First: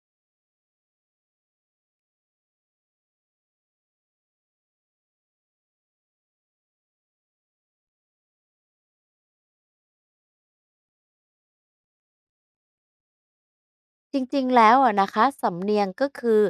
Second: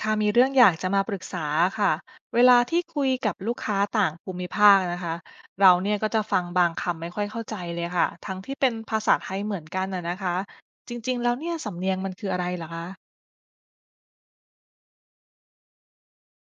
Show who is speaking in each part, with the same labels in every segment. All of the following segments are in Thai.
Speaker 1: ค่ะมีเรื่องอยากจะมาปรึกษาค่ะเวลาที่คุยกับลูกค้าต่างภูมิภาคนะคะเราเนี่ยก็จะฟังบางคำไม่ค่อยเข้าใจเลยค่ะทั้งที่เป็นภาษาไทยเหมือนกันนะนะคะจริงๆแล้วเนี่ยสำเนียงมันคืออะไรเหรอคะ
Speaker 2: จริงๆแล้วอะนะคะสำเนียงก็คือ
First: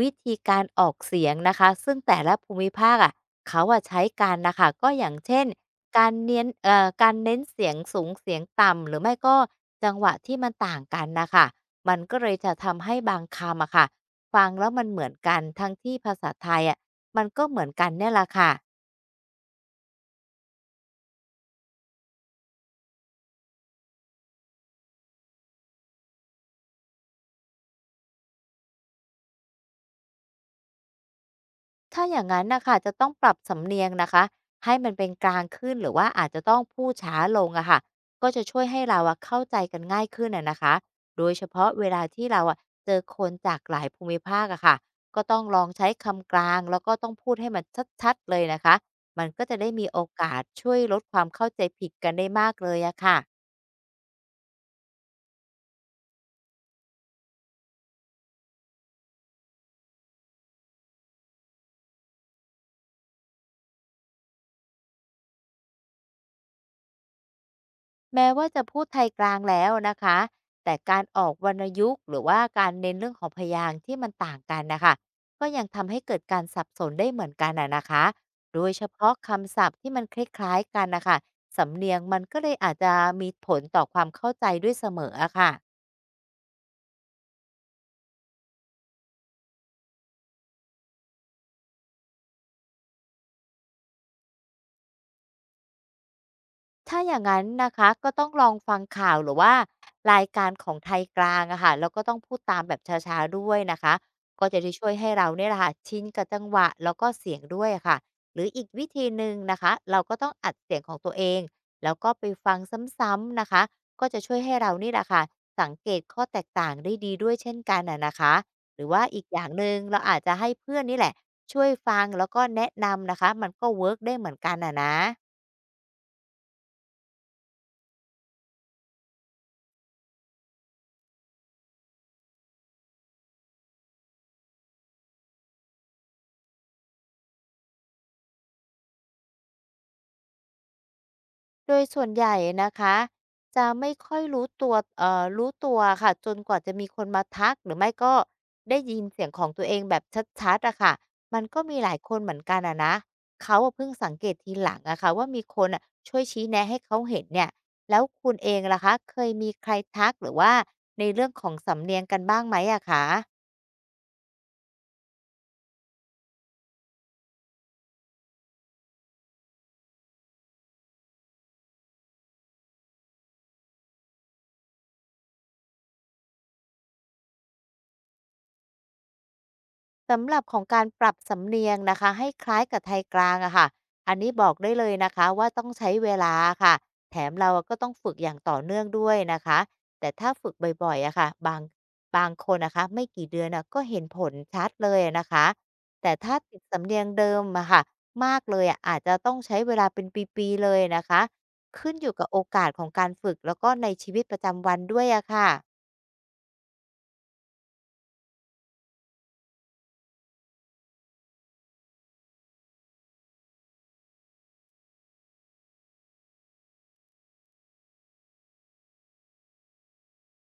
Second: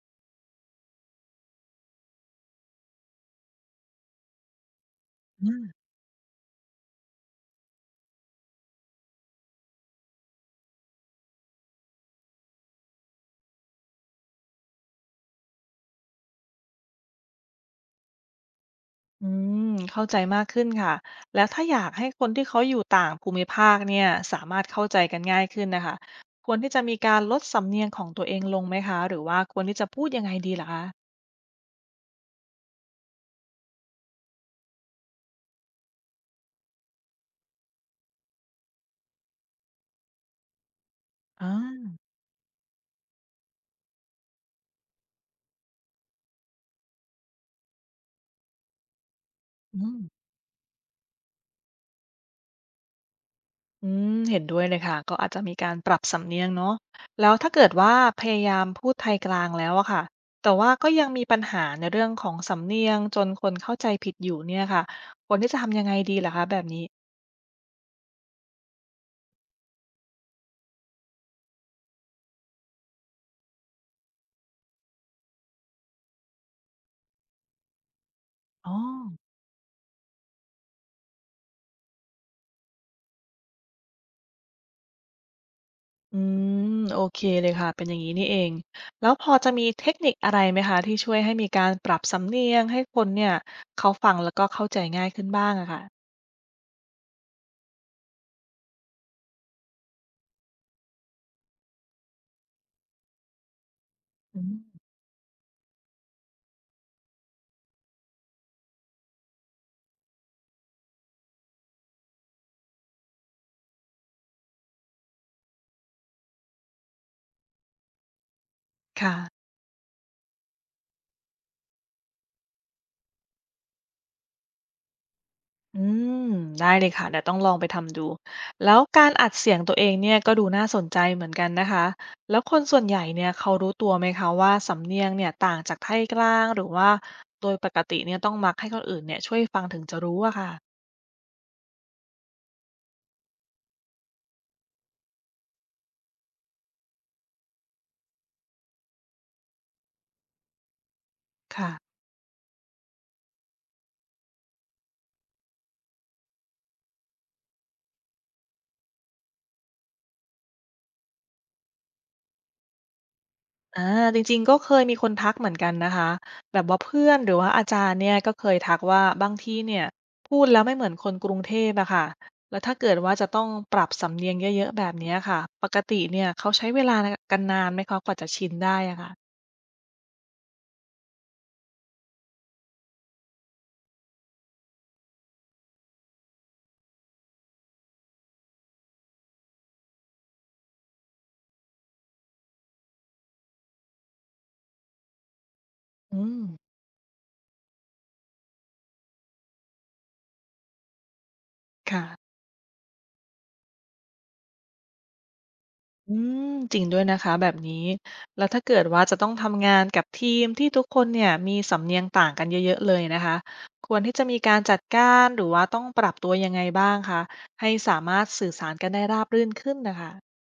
Speaker 2: วิธีการออกเสียงนะคะซึ่งแต่ละภูมิภาคอะเขาอะใช้การนะคะก็อย่างเช่น
Speaker 1: อืม
Speaker 2: การเน้นการเน้นเสียงสูงเสียงต่ำหรือไม่ก็จังหวะที่มันต่างกันนะคะมันก็เลยจะทำให้บางคำอะค่ะฟังแล้วมันเหมือนกันทั้งที่ภาษาไทยอะมันก็เหมือนกันเนี่ยแหละค่ะ
Speaker 1: อืมเข้าใจมากขึ้นค่ะแล้วถ้าอยากให้คนที่เขาอยู่ต่างภูมิภาคเนี่ยสามารถเข้าใจกันง่ายขึ้นนะคะควรที่จะมีการลดสำเนียงของตัวเองลงไหมคะหรือว่าควรที่จะพูดยังไงดีล่ะคะ
Speaker 2: ถ้าอย่างนั้นนะคะจะต้องปรับสำเนียงนะคะให้มันเป็นกลางขึ้นหรือว่าอาจจะต้องพูดช้าลงอะค่ะก็จะช่วยให้เราอะเข้าใจกันง่ายขึ้นอะนะคะโดยเฉ
Speaker 1: อ่า
Speaker 2: พาะเวลาที่เราอะเจอคนจากหลายภูมิภาคอะค่ะก็ต้องลองใช้คำกลางแล้วก็ต้องพูดให้มันชัดๆเลยนะคะมันก็จะได้
Speaker 1: อื
Speaker 2: มีโอ
Speaker 1: ม
Speaker 2: กาสช่วยลดความเข้าใจผิดกันได้มากเลยอะค่ะ
Speaker 1: อืมเห็นด้วยเลยค่ะก็อาจจะมีการปรับสำเนียงเนาะแล้วถ้าเกิดว่าพยายามพูดไทยกลางแล้วอะค่ะแต่ว่าก็ยังมีปัญหาในเรื่องของสำเนียงจนคนเข้าใจผิดอยู่เนี่ยค่ะควรที่จะทำยังไงดีล่ะคะแบบนี้
Speaker 2: แม้ว่าจะพูดไทยกลางแล้วนะคะ แต่การออกวรรณยุกต์หรือว่าการเน้นเรื่องของพยางค์ที่มันต่างกันนะคะ ก็ยังทำให้เกิดการสับสนได้เหมือนกันอะนะคะโดย
Speaker 1: อ๋อ
Speaker 2: เฉพาะคำศัพท์ที่มันคล้ายๆกันนะคะ สำเนียงมันก็เลยอาจจะมีผลต่อความเข้าใจด้วยเสมออะค่ะ
Speaker 1: อืมโอเคเลยค่ะเป็นอย่างนี้นี่เองแล้วพอจะมีเทคนิคอะไรไหมคะที่ช่วยให้มีการปรับสำเนียงให้คนเนี่ยเขาฟังแล้วก็เข้าใจง่ายขึ้นบ้างอะค่ะ
Speaker 2: ถ้าอย่างนั้นนะคะก็ต้องลองฟังข่าวหรือว่ารายการของไทยกลางอะค่ะแล้วก็ต้องพูดตามแบบช้าๆด้วยนะคะ
Speaker 1: อื
Speaker 2: ก็
Speaker 1: ม
Speaker 2: จะได้ช่วยให้เราเนี่ยแหละค่ะชินกับจังหวะแล้วก็เสียงด้วยอะค่ะหรืออีกวิธีหนึ่งนะคะเราก็ต้องอัดเสียงของตัวเองแล้วก็ไปฟังซ้ำๆนะคะก็จะช่วยให้เรานี่แหละค่ะสังเกตข้อแตกต่างได้ดีด้วยเช่นกันอะนะคะหรือว่า
Speaker 1: ค่ะ
Speaker 2: อีกอย่างหนึ่งเราอาจจะให้เพื่อนนี่แหละช่วยฟังแล้วก็แนะนำนะคะมันก็เวิร์กได้เหมือนกันอะนะ
Speaker 1: อืมได้เลยค่ะเดี๋ยวต้องลองไปทำดูแล้วการอัดเสียงตัวเองเนี่ยก็ดูน่าสนใจเหมือนกันนะคะแล้วคนส่วนใหญ่เนี่ยเขารู้ตัวไหมคะว่าสำเนียงเนี่ยต่างจากไทยกลางหรือว่าโดยปกติเนี่ยต้องมักให้คนอื่นเนี่ยช่วยฟังถึงจะรู้อะค่ะ
Speaker 2: โดยส่วนใหญ่นะคะจะไม่ค่อยรู้ตัวค่ะจนกว่าจะมีคนมาทักหรือไม่ก็ได้ยินเสียงของตัวเองแบบชัดๆอะค่ะมันก็
Speaker 1: ค่ะ
Speaker 2: มีหลายคนเหมือนกันอะนะเขาอะเพิ่งสังเกตทีหลังอะค่ะว่ามีคนน่ะช่วยชี้แนะให้เขาเห็นเนี่ยแล้วคุณเองล่ะคะเคยมีใครทักหรือว่าในเรื่องของสำเนียงกันบ้างไหมอะคะ
Speaker 1: อาจริงๆก็เคยมีคนทักเหมือนกันนะคะแบบว่าเพื่อนหรือว่าอาจารย์เนี่ยก็เคยทักว่าบางทีเนี่ยพูดแล้วไม่เหมือนคนกรุงเทพอะค่ะแล้วถ้าเกิดว่าจะต้องปรับสำเนียงเยอะๆแบบเนี้ยค่ะปกติเนี่ยเขาใช้เวลานกันนานไหมคะกว่าจะชินได้อะค่ะ
Speaker 2: สำหรับของการปรับสำเนียงนะคะให้คล้ายกับไทยกลางอะค่ะอันนี้บอกได้เลยนะคะว่าต้องใช้เวลาค่ะ แถมเราก็ต้องฝึกอย่างต่อเนื่องด้วยนะคะ แต่ถ้าฝึกบ่อยๆอะค่ะบางคนนะคะไม่กี่เดือนอะก็เห็นผลชัดเลยนะคะแต่
Speaker 1: อื
Speaker 2: ถ้า
Speaker 1: ม
Speaker 2: ติดสำเนียงเดิมอะค่ะมากเลยอะอาจจะต้องใช้เวลาเป็นปีๆเลยนะคะ ขึ้นอยู่กับ
Speaker 1: ค่ะ
Speaker 2: โอกาสของการฝึกแล้วก็ในชีวิตประจำวันด้วยอะค่ะ
Speaker 1: อืมจริงด้วยนะคะแบบนี้แล้วถ้าเกิดว่าจะต้องทำงานกับทีมที่ทุกคนเนี่ยมีสำเนียงต่างกันเยอะๆเลยนะคะควรที่จะมีการจัดการหรือว่าต้องปรับตัวยังไงบ้างคะให้สามารถสื่อสารกันได้ราบรื่นขึ้นนะคะ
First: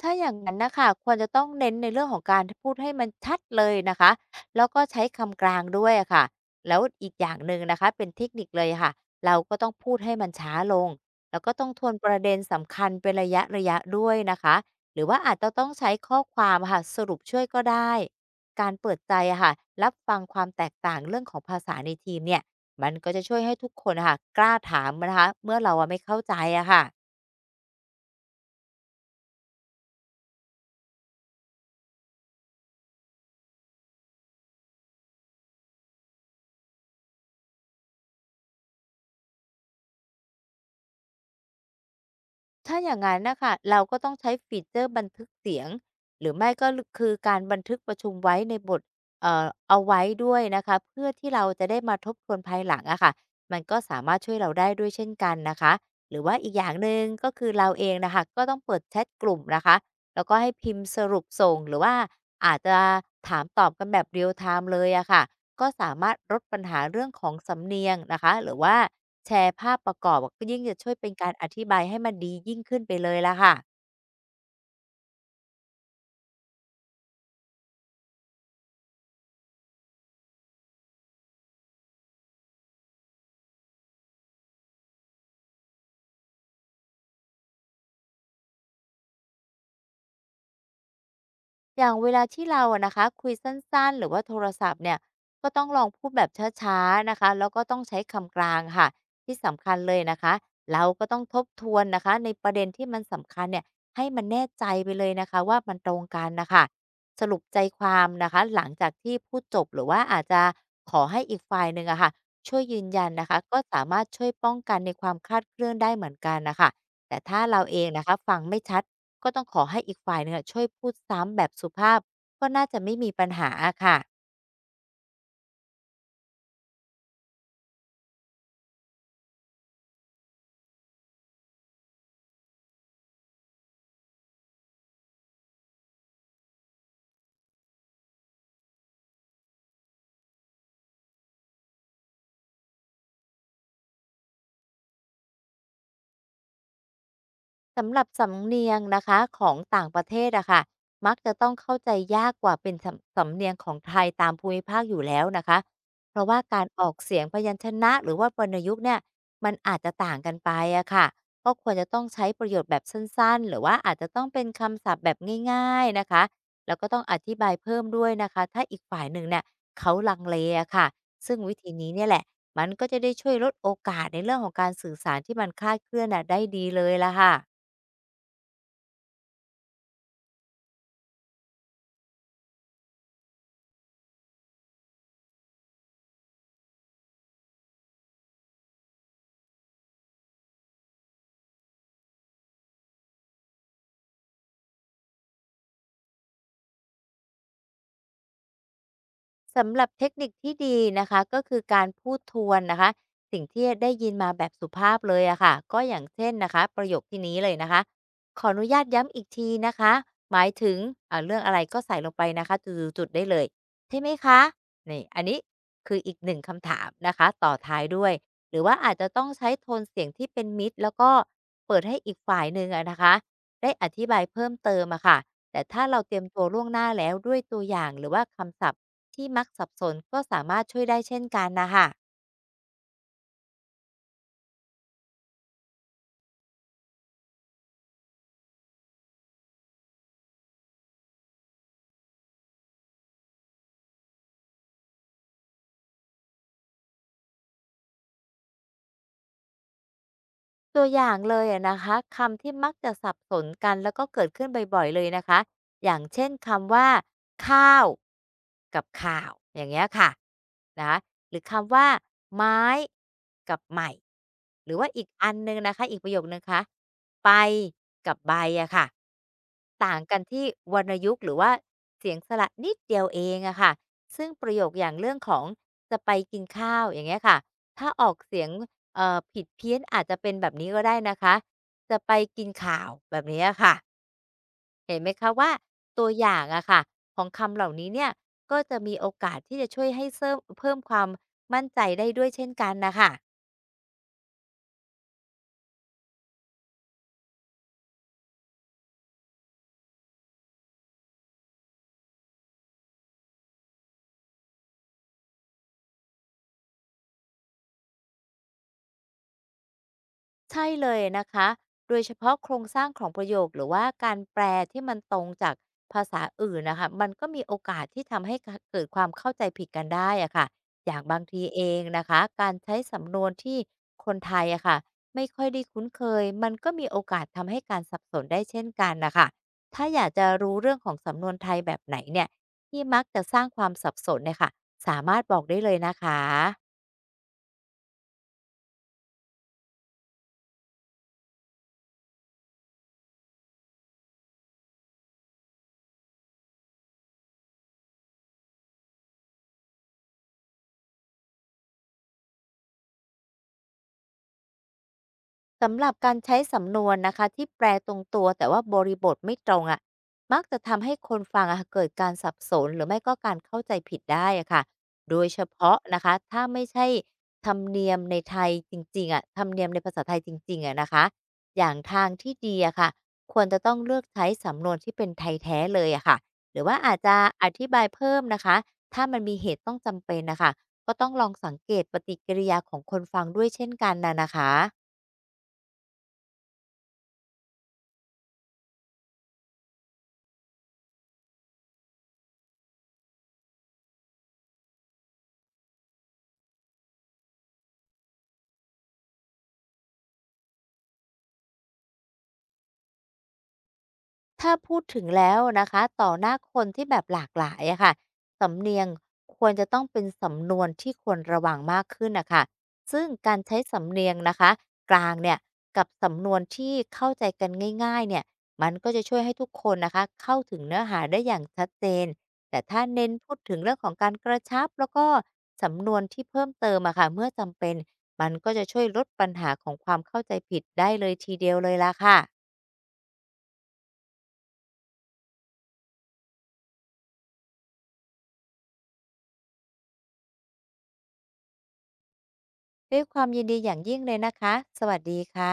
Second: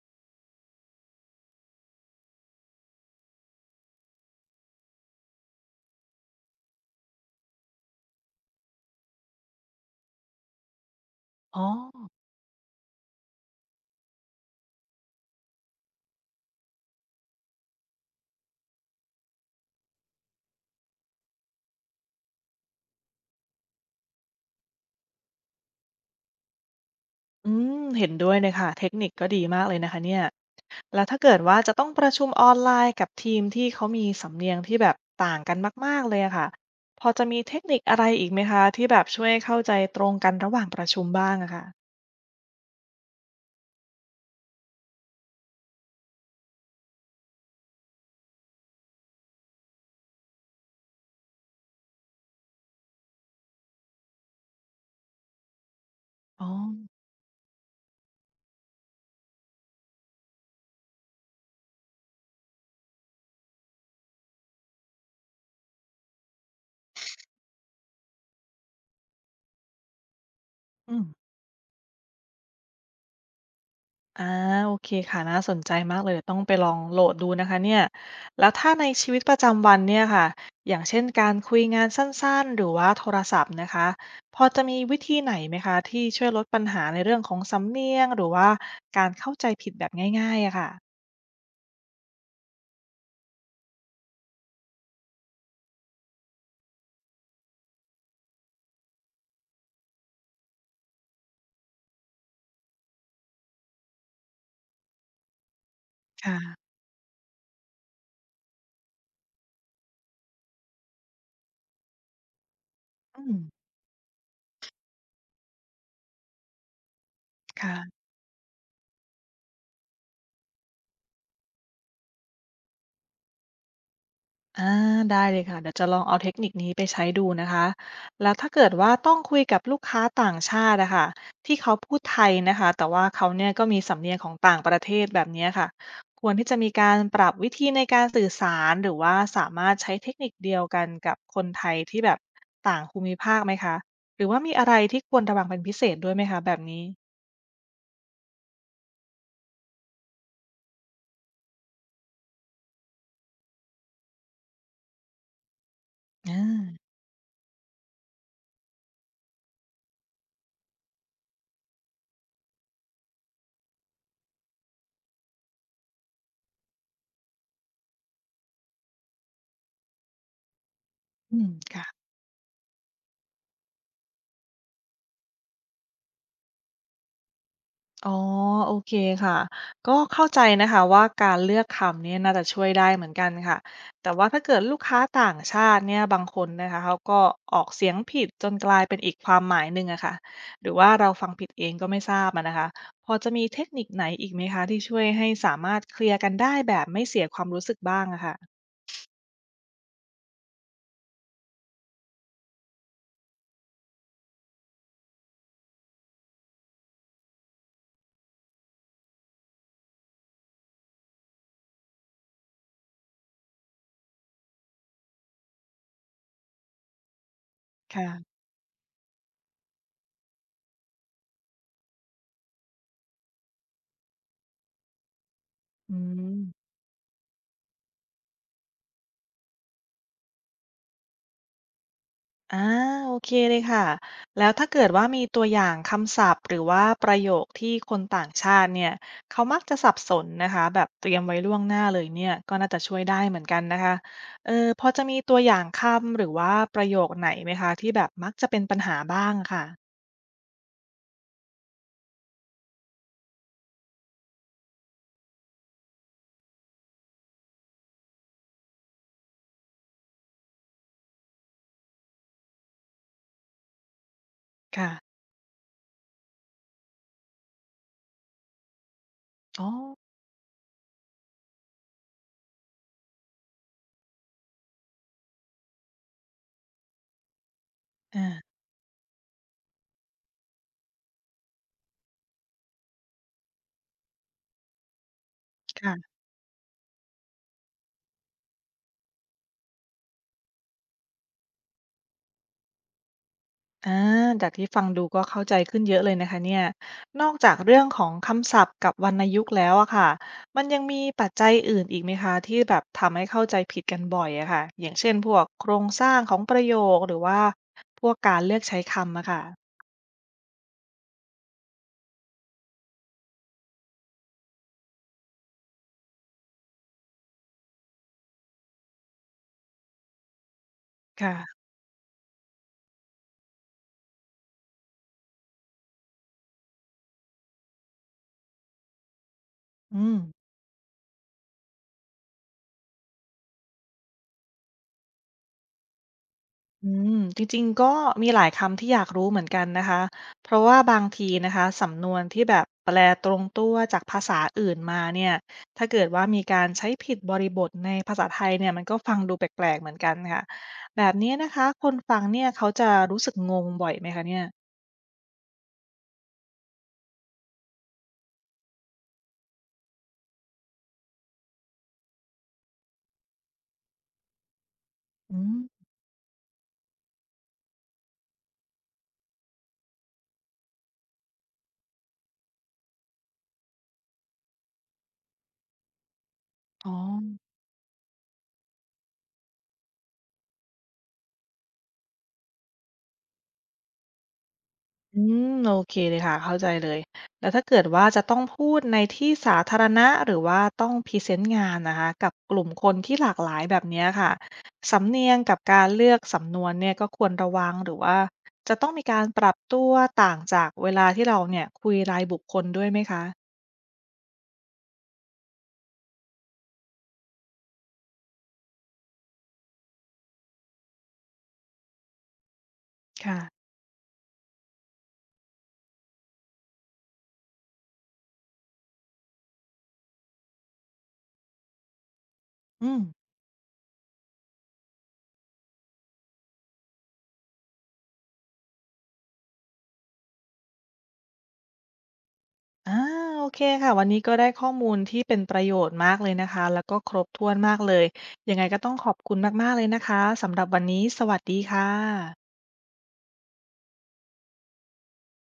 Speaker 2: ถ้าอย่างนั้นนะค่ะควรจะต้องเน้นในเรื่องของการพูดให้มันชัดเลยนะคะแล้วก็ใช้คำกลางด้วยอะค่ะแล้วอีกอย่างหนึ่งนะคะเป็นเทคนิคเลยค่ะเราก็ต้องพูดให้มันช้าลงแล้วก็
Speaker 1: อ๋อ
Speaker 2: ต้องทวนประเด็นสำคัญเป็นระยะๆด้วยนะคะหรือว่าอาจจะต้องใช้ข้อความะค่ะสรุปช่วยก็ได้การเปิดใจอะค่ะรับฟังความแตกต่างเรื่องของภาษาในทีมเนี่ยมันก็จะช่วยให้ทุกคนอะค่ะกล้าถามนะคะเมื่อเราอะไม่เข้าใจอะค่ะ
Speaker 1: อืมเห็นด้วยเลยค่ะเทคนิคก็ดีมากเลยนะคะเนี่ยแล้วถ้าเกิดว่าจะต้องประชุมออนไลน์กับทีมที่เขามีสำเนียงที่แบบต่างกันมากๆเลยอะค่ะพอจะมีเทคนิคอะไรอีกไหมคะที่แบบช่วยเข้าใจตรงกันระหว่างประชุมบ้างอะค่ะ
Speaker 2: ถ้าอย่างนั้นนะคะเราก็ต้องใช้ฟีเจอร์บันทึกเสียงหรือไม่ก็คือการบันทึกประชุมไว้ในบทเอาไว้ด้วยนะคะเพื่อที่เราจะได้มาทบทวนภายหลังอะค่ะมันก็สามารถช่วยเราได้ด้วยเช่นกันนะคะหรือว่า
Speaker 1: อ๋อ
Speaker 2: อีกอย่างหนึ่งก็คือเราเองนะคะก็ต้องเปิดแชทกลุ่มนะคะ แล้วก็ให้พิมพ์สรุปส่งหรือว่าอาจจะถามตอบกันแบบ real time เลยอะค่ะก็สามารถลดปัญหาเรื่องของสำเนียงนะคะหรือว่าแชร์ภาพประกอบก็ยิ่งจะช่วย
Speaker 1: อืม
Speaker 2: เป็นการอธิบายให้มันดียิ่งขึ้นไปเลยละค่ะ
Speaker 1: อาโอเคค่ะน่าสนใจมากเลยเดี๋ยวต้องไปลองโหลดดูนะคะเนี่ยแล้วถ้าในชีวิตประจำวันเนี่ยค่ะ อย่างเช่นการคุยงานสั้นๆ หรือว่าโทรศัพท์นะคะ พอจะมีวิธีไหนไหมคะที่ช่วยลดปัญหาในเรื่องของสำเนียงหรือว่าการเข้าใจผิดแบบง่ายๆอะค่ะ
Speaker 2: อย่างเวลาที่เราอะนะคะคุยสั้นๆหรือว่าโทรศัพท์เนี่ยก็ต้องลองพูดแบบช้าๆนะคะแล้วก็ต้องใช้คำกลางค่ะที่สำคัญเลยนะคะเราก็ต้องทบทวนนะคะในประเด็นที่มันสำคัญเนี่ยให้มันแน่ใจไปเลยนะคะว่ามันตรงกัน
Speaker 1: ค่ะ
Speaker 2: นะคะสรุปใจความนะคะหลังจากที่พูดจบหรือว่าอาจจะขอให้อีกฝ่ายหนึ่งอะค่ะช่วยยืนยัน
Speaker 1: อื
Speaker 2: นะคะ
Speaker 1: ม
Speaker 2: ก็สามารถช่วยป้องกันในความคลาดเคลื่อนได้เหมือนกันนะคะแต่ถ้าเราเอง
Speaker 1: ค่ะ
Speaker 2: นะคะฟังไม่ชัด ก็ต้องขอให้อีกฝ่ายหนึ่งอะช่วยพูดซ้ำแบบสุภาพก็น่าจะไม่มีปัญหาอะค่ะ
Speaker 1: อาได้เลยค่ะเดี๋ยวจะลองเอาเทคนิคนี้ไปใช้ดูนะคะแล้วถ้าเกิดว่าต้องคุยกับลูกค้าต่างชาติอะค่ะที่เขาพูดไทยนะคะแต่ว่าเขาเนี่ยก็มีสำเนียงของต่างประเทศแบบเนี้ยค่ะควรที่จะมีการปรับวิธีในการสื่อสารหรือว่าสามารถใช้เทคนิคเดียวกันกับคนไทยที่แบบต่างภูมิภาคไหมคะหรือว่ามีอะไรที่ควรระวังเป็นพิเศษด้วยไหมคะแบบนี้
Speaker 2: สำหรับสำเนียงนะคะของต่างประเทศอะค่ะมักจะต้องเข้าใจยากกว่าเป็นสำเนียงของไทยตามภูมิภาคอยู่แล้วนะคะ เพราะว่า
Speaker 1: อา
Speaker 2: การออกเสียงพยัญชนะหรือว่าวรรณยุกต์เนี่ยมันอาจจะต่างกันไปอะค่ะก็ควรจะต้องใช้ประโยชน์แบบสั้นๆหรือว่าอาจจะต้องเป็นคำศัพท์แบบง่ายๆนะคะ แล้วก็ต้องอธิบายเพิ่มด้วยนะคะถ้าอีกฝ่ายหนึ่งเนี่ยเขาลังเลอะค่ะซึ่ง
Speaker 1: อืม
Speaker 2: วิธี
Speaker 1: ค่ะ
Speaker 2: นี้เนี่ยแหละมันก็จะได้ช่วยลดโอกาสในเรื่องของการสื่อสารที่มันคลาดเคลื่อนน่ะได้ดีเลยละค่ะ
Speaker 1: อ๋อโอเคค่ะก็เข้าใจนะคะว่าการเลือกคำเนี่ยน่าจะช่วยได้เหมือนกันค่ะแต่ว่าถ้าเกิดลูกค้าต่างชาติเนี่ยบางคนนะคะเขาก็ออกเสียงผิดจนกลายเป็นอีกความหมายหนึ่งอะค่ะหรือว่าเราฟังผิดเองก็ไม่ทราบอะนะคะพอจะมีเทคนิคไหนอีกไหมคะที่ช่วยให้สามารถเคลียร์กันได้แบบไม่เสียความรู้สึกบ้างอะค่ะ
Speaker 2: สำหรับเทคนิคที่ดีนะคะก็คือการพูดทวนนะคะสิ่งที่ได้ยินมาแบบสุภาพเลยอะค่ะก็อย่างเช่นนะคะประโยคที่นี้เลยนะคะขออนุญาตย้ำอีกทีนะคะหมายถึงเรื่องอะไรก็ใส่ลงไปนะคะจุดๆๆได้เลยใช่ไหมคะนี่อันนี้คืออีกหนึ่งคำถามนะคะต่อท้ายด้วย
Speaker 1: ค่ะ
Speaker 2: หรือว่าอาจจะต้องใช้โทนเสียงที่เป็นมิตรแล้วก็เปิดให้อีกฝ่ายหนึ่งอะนะคะได้อธิบายเพิ่มเติมอะค่ะแต่ถ้า
Speaker 1: อื
Speaker 2: เราเตรียม
Speaker 1: ม
Speaker 2: ตัวล่วงหน้าแล้วด้วยตัวอย่างหรือว่าคำศัพท์ ที่มักสับสนก็สามารถช่วยได้เช่นกันนะคะ
Speaker 1: อาโอเคเลยค่ะแล้วถ้าเกิดว่ามีตัวอย่างคำศัพท์หรือว่าประโยคที่คนต่างชาติเนี่ยเขามักจะสับสนนะคะแบบเตรียมไว้ล่วงหน้าเลยเนี่ยก็น่าจะช่วยได้เหมือนกันนะคะเออพอจะมีตัวอย่างคำหรือว่าประโยคไหนไหมคะที่แบบมักจะเป็นปัญหาบ้างอะค่ะ
Speaker 2: ตัวอย่างเลยอะนะคะคำที่มักจะสับสนกันแล้วก็เกิดขึ้นบ่อยๆเลยนะคะอย่างเช่นคำว่าข้าวกับข่าวอย่างเงี้ยค่ะนะคะหรือคำว่าไม้กับใหม่หรือว่า
Speaker 1: ค่ะ
Speaker 2: อีกอันนึงนะคะอีกประโยคนึงคะไปกับใบอะค่ะ
Speaker 1: อ๋อ
Speaker 2: ต่างกันที่วรรณยุกต์หรือว่าเสียงสระนิดเดียวเองอะค่ะซึ่งประโยคอย่างเรื่องของจะไปกินข้าวอย่างเงี้ยค่ะถ้าออก
Speaker 1: อา
Speaker 2: เสียง ผิดเพี้ยนอาจจะเป็นแบบนี้ก็ได้นะคะจะไปกินข่าวแบบนี้อะค่ะเห็นไหมคะว่า
Speaker 1: ค่ะ
Speaker 2: ตัวอย่างอะค่ะของคำเหล่านี้เนี่ยก็จะมีโอกาสที่จะช่วยให้เสริมเพิ่มความมั่นใจได้ด้วยเช่นกันนะคะ
Speaker 1: อาจากที่ฟังดูก็เข้าใจขึ้นเยอะเลยนะคะเนี่ยนอกจากเรื่องของคำศัพท์กับวรรณยุกต์แล้วอะค่ะมันยังมีปัจจัยอื่นอีกไหมคะที่แบบทำให้เข้าใจผิดกันบ่อยอะค่ะอย่างเช่นพวกโครงสร้างของประโยคหรือว่าพวกการเลือกใช้คำอะค่ะ
Speaker 2: ใช่เลยนะคะ โดยเฉพาะโครงสร้างของประโยคหรือว่าการแปลที่มันตรงจากภาษาอื่นนะคะมันก็มีโอกาสที่ทำให้เกิดความเข้าใจผิดกันได้อะค่ะ อย่างบางทีเอ
Speaker 1: ค่ะ
Speaker 2: งนะคะ การใช้สำนวนที่คนไทยอะค่ะไม่ค่อยได้คุ้นเคยมันก็มีโอกาสทำให้การสับสนได้เช่นกันนะคะถ้าอยา
Speaker 1: อื
Speaker 2: ก
Speaker 1: ม
Speaker 2: จะรู้เรื่องของสำนวนไทยแบบไหนเนี่ยที่มักจะสร้างความสับสนเนี่ยค่ะสามารถบอกได้เลยนะคะ
Speaker 1: อืมจริงๆก็มีหลายคำที่อยากรู้เหมือนกันนะคะเพราะว่าบางทีนะคะสำนวนที่แบบแปลตรงตัวจากภาษาอื่นมาเนี่ยถ้าเกิดว่ามีการใช้ผิดบริบทในภาษาไทยเนี่ยมันก็ฟังดูแปลกๆเหมือนกันค่ะแบบนี้นะคะคนฟังเนี่ยเขาจะรู้สึกงงบ่อยไหมคะเนี่ย
Speaker 2: สำหรับการใช้สำนวนนะคะที่แปลตรงตัวแต่ว่าบริบทไม่ตรงอะะมักจะทำให้คนฟังอะเกิดการสับสนหรือไม่ก็การเข้าใจผิดได้อะค่ะโดย
Speaker 1: อื
Speaker 2: เฉ
Speaker 1: ม
Speaker 2: พาะนะคะถ้าไม่ใช่ธรรมเนียมในไทยจริงๆอะะธรรมเนียมในภาษาไทยจริงๆอะนะคะอย่างทางที่ดีอะค่ะควรจะต้องเลือกใช้สำนวนที่เป็นไทยแท้เลยอะค่ะหรือว่า
Speaker 1: อ๋อ
Speaker 2: อาจจะอธิบายเพิ่มนะคะถ้ามันมีเหตุต้องจำเป็นนะคะก็ต้องลองสังเกตปฏิกิริยาของคนฟังด้วยเช่นกันนะคะ
Speaker 1: อืมโอเคเลยค่ะเข้าใจเลยแล้วถ้าเกิดว่าจะต้องพูดในที่สาธารณะหรือว่าต้องพรีเซนต์งานนะคะกับกลุ่มคนที่หลากหลายแบบเนี้ยค่ะสำเนียงกับการเลือกสำนวนเนี่ยก็ควรระวังหรือว่าจะต้องมีการปรับตัวต่างจากเวลาที่เราเนี่ยคุยรายบุคคลด้วยไหมคะ
Speaker 2: ถ้าพูดถึงแล้วนะคะต่อหน้าคนที่แบบหลากหลายอะค่ะสำเนียงควรจะต้องเป็นสำนวนที่ควรระวังมากขึ้นนะคะซึ่งการใช้
Speaker 1: ค่ะ
Speaker 2: สำเนียงนะคะกลางเนี่ยกับสำนวนที่เข้าใจกันง่ายๆเนี่ยมันก็จะช่วยให้ทุกคนนะคะเข้าถึงเนื้อหาได้อย่างชัดเจนแต่ถ้า
Speaker 1: อืม
Speaker 2: เน้นพูดถึงเรื่องของการกระชับแล้วก็สำนวนที่เพิ่มเติมอะค่ะเมื่อจำเป็นมันก็จะช่วยลดปัญหาของความเข้าใจผิดได้เลยทีเดียวเลยล่ะค่ะ
Speaker 1: อาโอเคค่ะวันนี้ก็ได้ข้อมูลที่เป็นประโยชน์มากเลยนะคะแล้วก็ครบถ้วนมากเลยยังไงก็ต้องขอบคุณมากๆเลยนะคะสำหรับวันนี้สวัสดีค่ะ
Speaker 2: ด้วยความยินดีอย่างยิ่งเลยนะคะ สวัสดีค่ะ